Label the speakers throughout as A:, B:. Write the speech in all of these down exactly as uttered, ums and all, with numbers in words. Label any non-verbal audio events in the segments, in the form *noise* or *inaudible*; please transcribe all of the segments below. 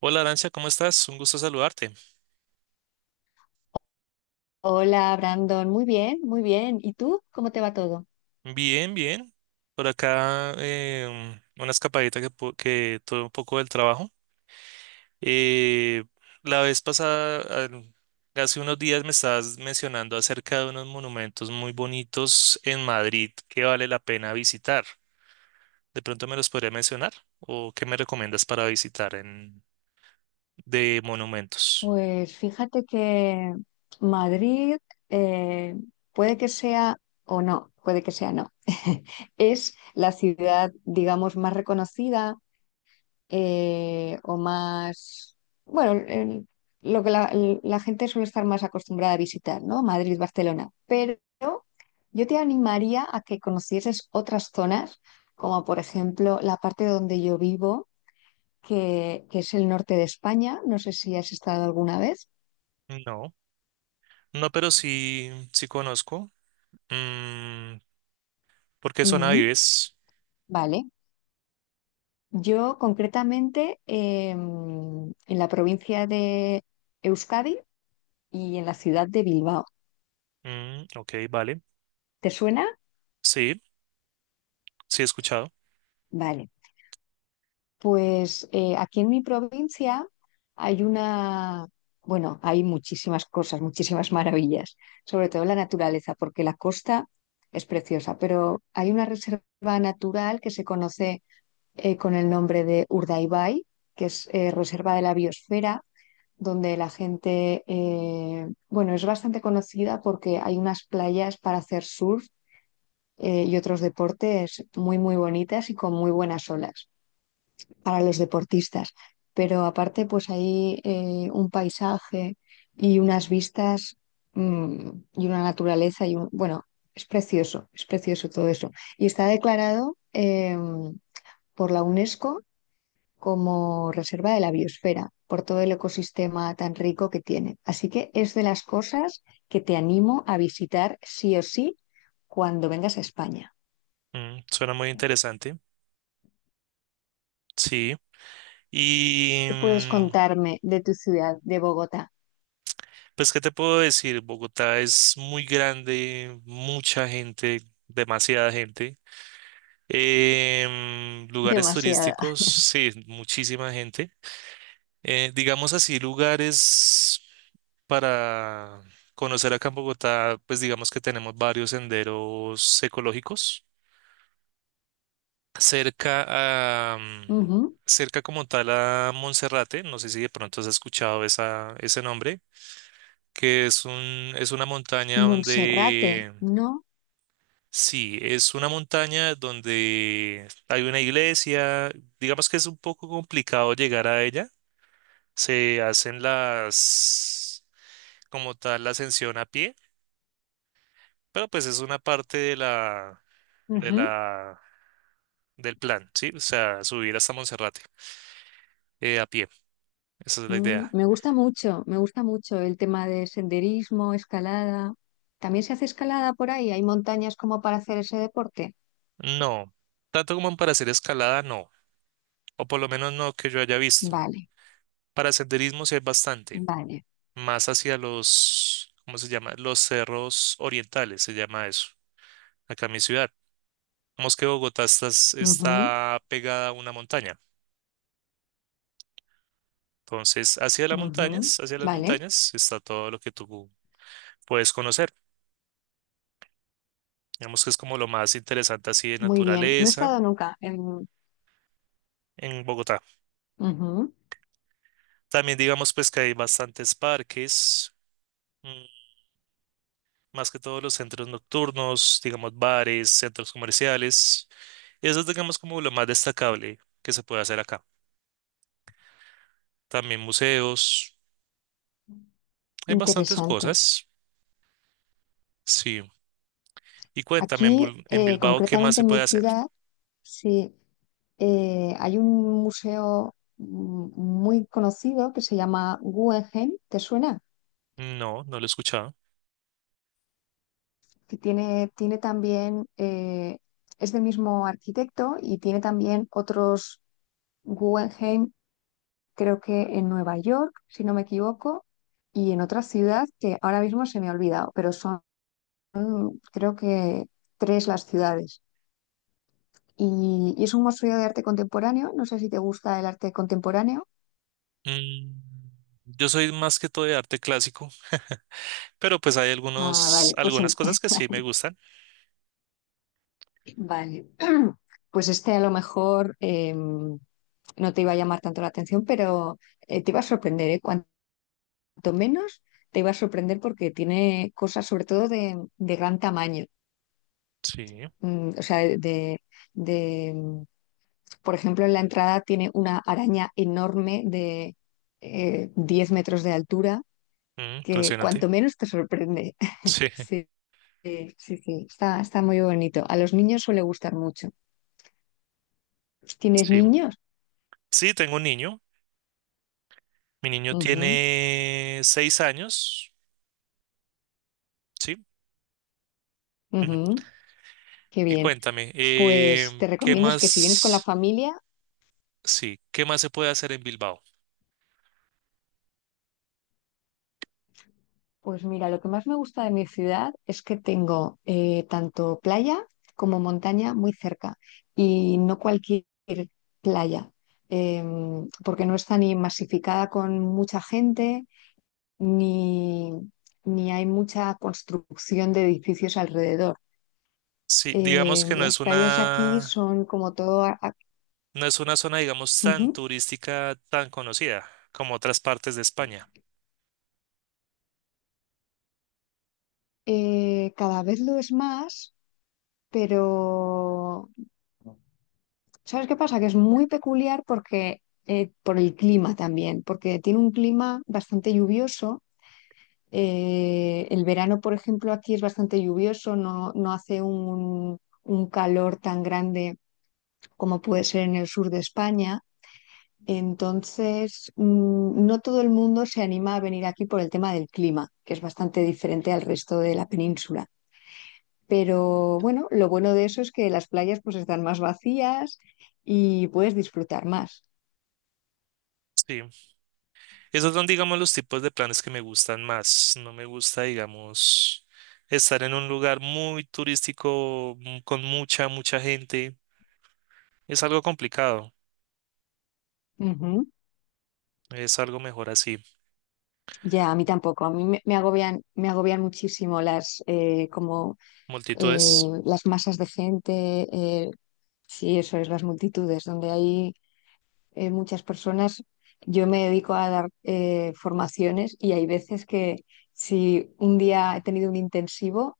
A: Hola Arancia, ¿cómo estás? Un gusto saludarte.
B: Hola, Brandon. Muy bien, muy bien. ¿Y tú? ¿Cómo te va todo?
A: Bien, bien. Por acá em, una escapadita que, pu- que tuve un poco del trabajo. Eh, la vez pasada, al- hace unos días me estabas mencionando acerca de unos monumentos muy bonitos en Madrid que vale la pena visitar. ¿De pronto me los podría mencionar? ¿O qué me recomiendas para visitar en, de monumentos?
B: Pues fíjate que Madrid eh, puede que sea o no, puede que sea no. *laughs* Es la ciudad, digamos, más reconocida eh, o más, bueno, el- lo que la, la gente suele estar más acostumbrada a visitar, ¿no? Madrid, Barcelona. Pero yo te animaría a que conocieses otras zonas, como por ejemplo la parte donde yo vivo que, que es el norte de España. No sé si has estado alguna vez.
A: No, no, pero sí, sí conozco. Mm, ¿por qué zona
B: Ujú,
A: vives?
B: vale. Yo concretamente eh, en la provincia de Euskadi y en la ciudad de Bilbao.
A: Mm, ok, vale.
B: ¿Te suena?
A: Sí, sí he escuchado.
B: Vale. Pues eh, aquí en mi provincia hay una, bueno, hay muchísimas cosas, muchísimas maravillas, sobre todo la naturaleza, porque la costa es preciosa, pero hay una reserva natural que se conoce eh, con el nombre de Urdaibai, que es eh, Reserva de la Biosfera, donde la gente, eh, bueno, es bastante conocida porque hay unas playas para hacer surf eh, y otros deportes muy, muy bonitas y con muy buenas olas para los deportistas. Pero aparte, pues hay eh, un paisaje y unas vistas mm, y una naturaleza y un, bueno, es precioso, es precioso todo eso. Y está declarado em, por la UNESCO como reserva de la biosfera por todo el ecosistema tan rico que tiene. Así que es de las cosas que te animo a visitar sí o sí cuando vengas a España.
A: Mm, suena muy interesante. Sí. Y
B: ¿Qué puedes
A: mm,
B: contarme de tu ciudad, de Bogotá?
A: pues, ¿qué te puedo decir? Bogotá es muy grande, mucha gente, demasiada gente. Em, lugares
B: Demasiada.
A: turísticos, sí, muchísima gente. Eh, digamos así, lugares para conocer acá en Bogotá, pues digamos que tenemos varios senderos ecológicos. cerca a, mm,
B: Ujú.
A: cerca como tal a Monserrate, no sé si de pronto has escuchado esa, ese nombre, que es un, es una montaña
B: Monserrate,
A: donde,
B: ¿no?
A: sí, es una montaña donde hay una iglesia, digamos que es un poco complicado llegar a ella, se hacen las, como tal, la ascensión a pie, pero pues es una parte de la, de
B: Ujú.
A: la, del plan, ¿sí? O sea, subir hasta Monserrate, eh, a pie, esa es la
B: Mm,
A: idea.
B: me gusta mucho, me gusta mucho el tema de senderismo, escalada. ¿También se hace escalada por ahí? ¿Hay montañas como para hacer ese deporte?
A: No, tanto como para hacer escalada, no, o por lo menos no que yo haya visto.
B: Vale,
A: Para senderismo sí hay bastante,
B: vale.
A: más hacia los, ¿cómo se llama? Los cerros orientales, se llama eso, acá en mi ciudad. Como es que Bogotá está,
B: Ujú,
A: está pegada a una montaña, entonces hacia las
B: ujú.
A: montañas, hacia las
B: Vale.
A: montañas está todo lo que tú puedes conocer. Digamos que es como lo más interesante así de
B: Muy bien, no he
A: naturaleza
B: estado nunca en...
A: en Bogotá.
B: Ujú.
A: También digamos pues que hay bastantes parques. mm, más que todos los centros nocturnos, digamos bares, centros comerciales. Eso es, digamos, como lo más destacable que se puede hacer acá. También museos, hay bastantes
B: Interesante.
A: cosas, sí. Y cuéntame, en,
B: Aquí,
A: Bul- en
B: eh,
A: Bilbao, ¿qué más
B: concretamente
A: se
B: en mi
A: puede hacer?
B: ciudad, sí, eh, hay un museo mm, muy conocido que se llama Guggenheim, ¿te suena?
A: No, no lo he escuchado.
B: Que tiene, tiene también, eh, es del mismo arquitecto y tiene también otros Guggenheim, creo que en Nueva York, si no me equivoco, y en otra ciudad que ahora mismo se me ha olvidado, pero son creo que tres las ciudades. Y, y es un museo de arte contemporáneo. No sé si te gusta el arte contemporáneo.
A: Mm, yo soy más que todo de arte clásico, *laughs* pero pues hay
B: Ah,
A: algunos,
B: vale, pues en-
A: algunas cosas que sí me gustan.
B: *laughs* vale. Pues este a lo mejor em, no te iba a llamar tanto la atención, pero eh, te iba a sorprender, ¿eh? Cuanto menos te iba a sorprender porque tiene cosas sobre todo de, de gran tamaño.
A: Sí,
B: Mm, o sea, de, de, mm, por ejemplo, en la entrada tiene una araña enorme de eh, diez metros de altura
A: mm,
B: que
A: impresionante.
B: cuanto menos te sorprende. *laughs*
A: Sí,
B: Sí. Sí, sí, sí, está, está muy bonito. A los niños suele gustar mucho. ¿Tienes
A: *laughs* sí.
B: niños?
A: Sí, tengo un niño. Mi niño
B: Ujú,
A: tiene seis años. Sí. Ujú.
B: ujú, qué
A: Y
B: bien.
A: cuéntame,
B: Pues
A: eh,
B: te
A: ¿qué
B: recomiendo es que si vienes con la
A: más,
B: familia,
A: sí, qué más se puede hacer en Bilbao?
B: pues mira, lo que más me gusta de mi ciudad es que tengo eh, tanto playa como montaña muy cerca y no cualquier playa, em, porque no está ni masificada con mucha gente, ni, ni hay mucha construcción de edificios alrededor.
A: Sí, digamos
B: Eh,
A: que no
B: las
A: es
B: playas aquí
A: una,
B: son como todo... a- a-
A: no es una zona, digamos, tan
B: Ujú.
A: turística, tan conocida como otras partes de España.
B: Eh, cada vez lo es más, pero ¿sabes qué pasa? Que es muy peculiar porque eh, por el clima también, porque tiene un clima bastante lluvioso. Eh, el verano, por ejemplo, aquí es bastante lluvioso, no, no hace un, un calor tan grande como puede ser en el sur de España. Entonces, mm, no todo el mundo se anima a venir aquí por el tema del clima, que es bastante diferente al resto de la península. Pero bueno, lo bueno de eso es que las playas pues están más vacías y puedes disfrutar más.
A: Sí, esos son, digamos, los tipos de planes que me gustan más. No me gusta, digamos, estar en un lugar muy turístico, mm, con mucha, mucha gente. Es algo complicado.
B: Ujú.
A: Es algo mejor así.
B: Ya, a mí tampoco. A mí me, me agobian, me agobian muchísimo las eh, como eh,
A: Multitudes.
B: las masas de gente, eh, sí, eso es, las multitudes, donde hay eh, muchas personas, yo me dedico a dar eh, formaciones y hay veces que si un día he tenido un intensivo,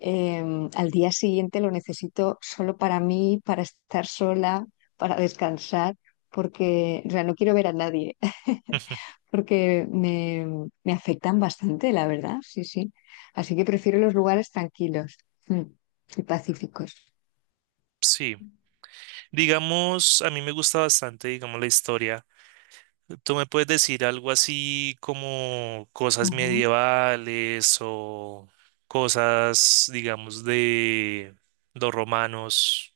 B: eh, al día siguiente lo necesito solo para mí, para estar sola, para descansar, porque o sea, no quiero ver a nadie, *laughs*
A: *laughs*
B: porque me, me afectan bastante, la verdad, sí, sí. Así que prefiero los lugares tranquilos mm, y pacíficos.
A: Sí. Digamos, a mí me gusta bastante, digamos, la historia. ¿Tú me puedes decir algo así como cosas medievales o cosas, digamos, de los romanos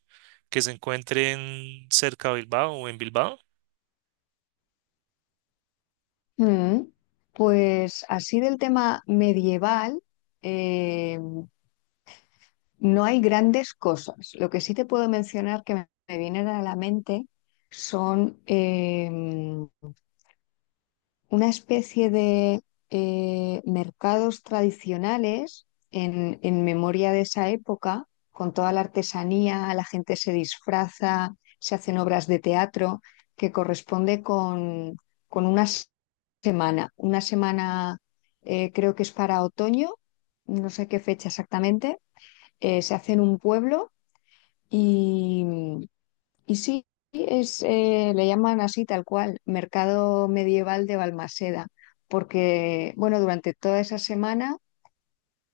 A: que se encuentren cerca de Bilbao o en Bilbao?
B: Mm, pues así del tema medieval, eh, no hay grandes cosas. Lo que sí te puedo mencionar que me, me vienen a la mente son em, una especie de eh, mercados tradicionales en, en memoria de esa época, con toda la artesanía, la gente se disfraza, se hacen obras de teatro, que corresponde con, con una s- semana. Una semana eh, creo que es para otoño, no sé qué fecha exactamente. Eh, se hace en un pueblo y sí, es, eh, le llaman así tal cual, Mercado Medieval de Balmaseda, porque, bueno, durante toda esa semana,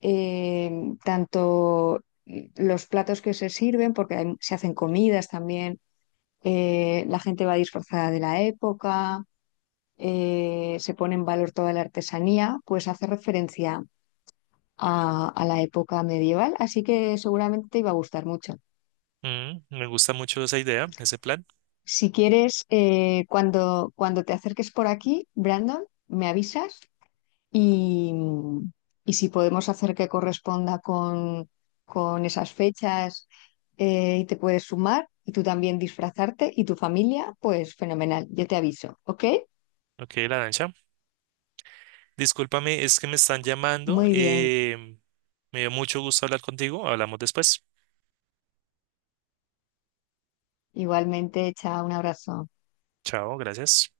B: eh, tanto los platos que se sirven, porque hay- se hacen comidas también, eh, la gente va disfrazada de la época, eh, se pone en valor toda la artesanía, pues hace referencia a, a la época medieval, así que seguramente te iba a gustar mucho.
A: Mm, me gusta mucho esa idea, ese plan.
B: Si quieres, eh, cuando, cuando te acerques por aquí, Brandon, me avisas y, y si podemos hacer que corresponda con, con esas fechas eh, y te puedes sumar y tú también disfrazarte y tu familia, pues fenomenal, yo te aviso, ¿ok?
A: Ok, la danza. Discúlpame, es que me están llamando.
B: Muy bien,
A: eh, me dio mucho gusto hablar contigo. Hablamos después.
B: igualmente, chao, un abrazo.
A: Chao, gracias.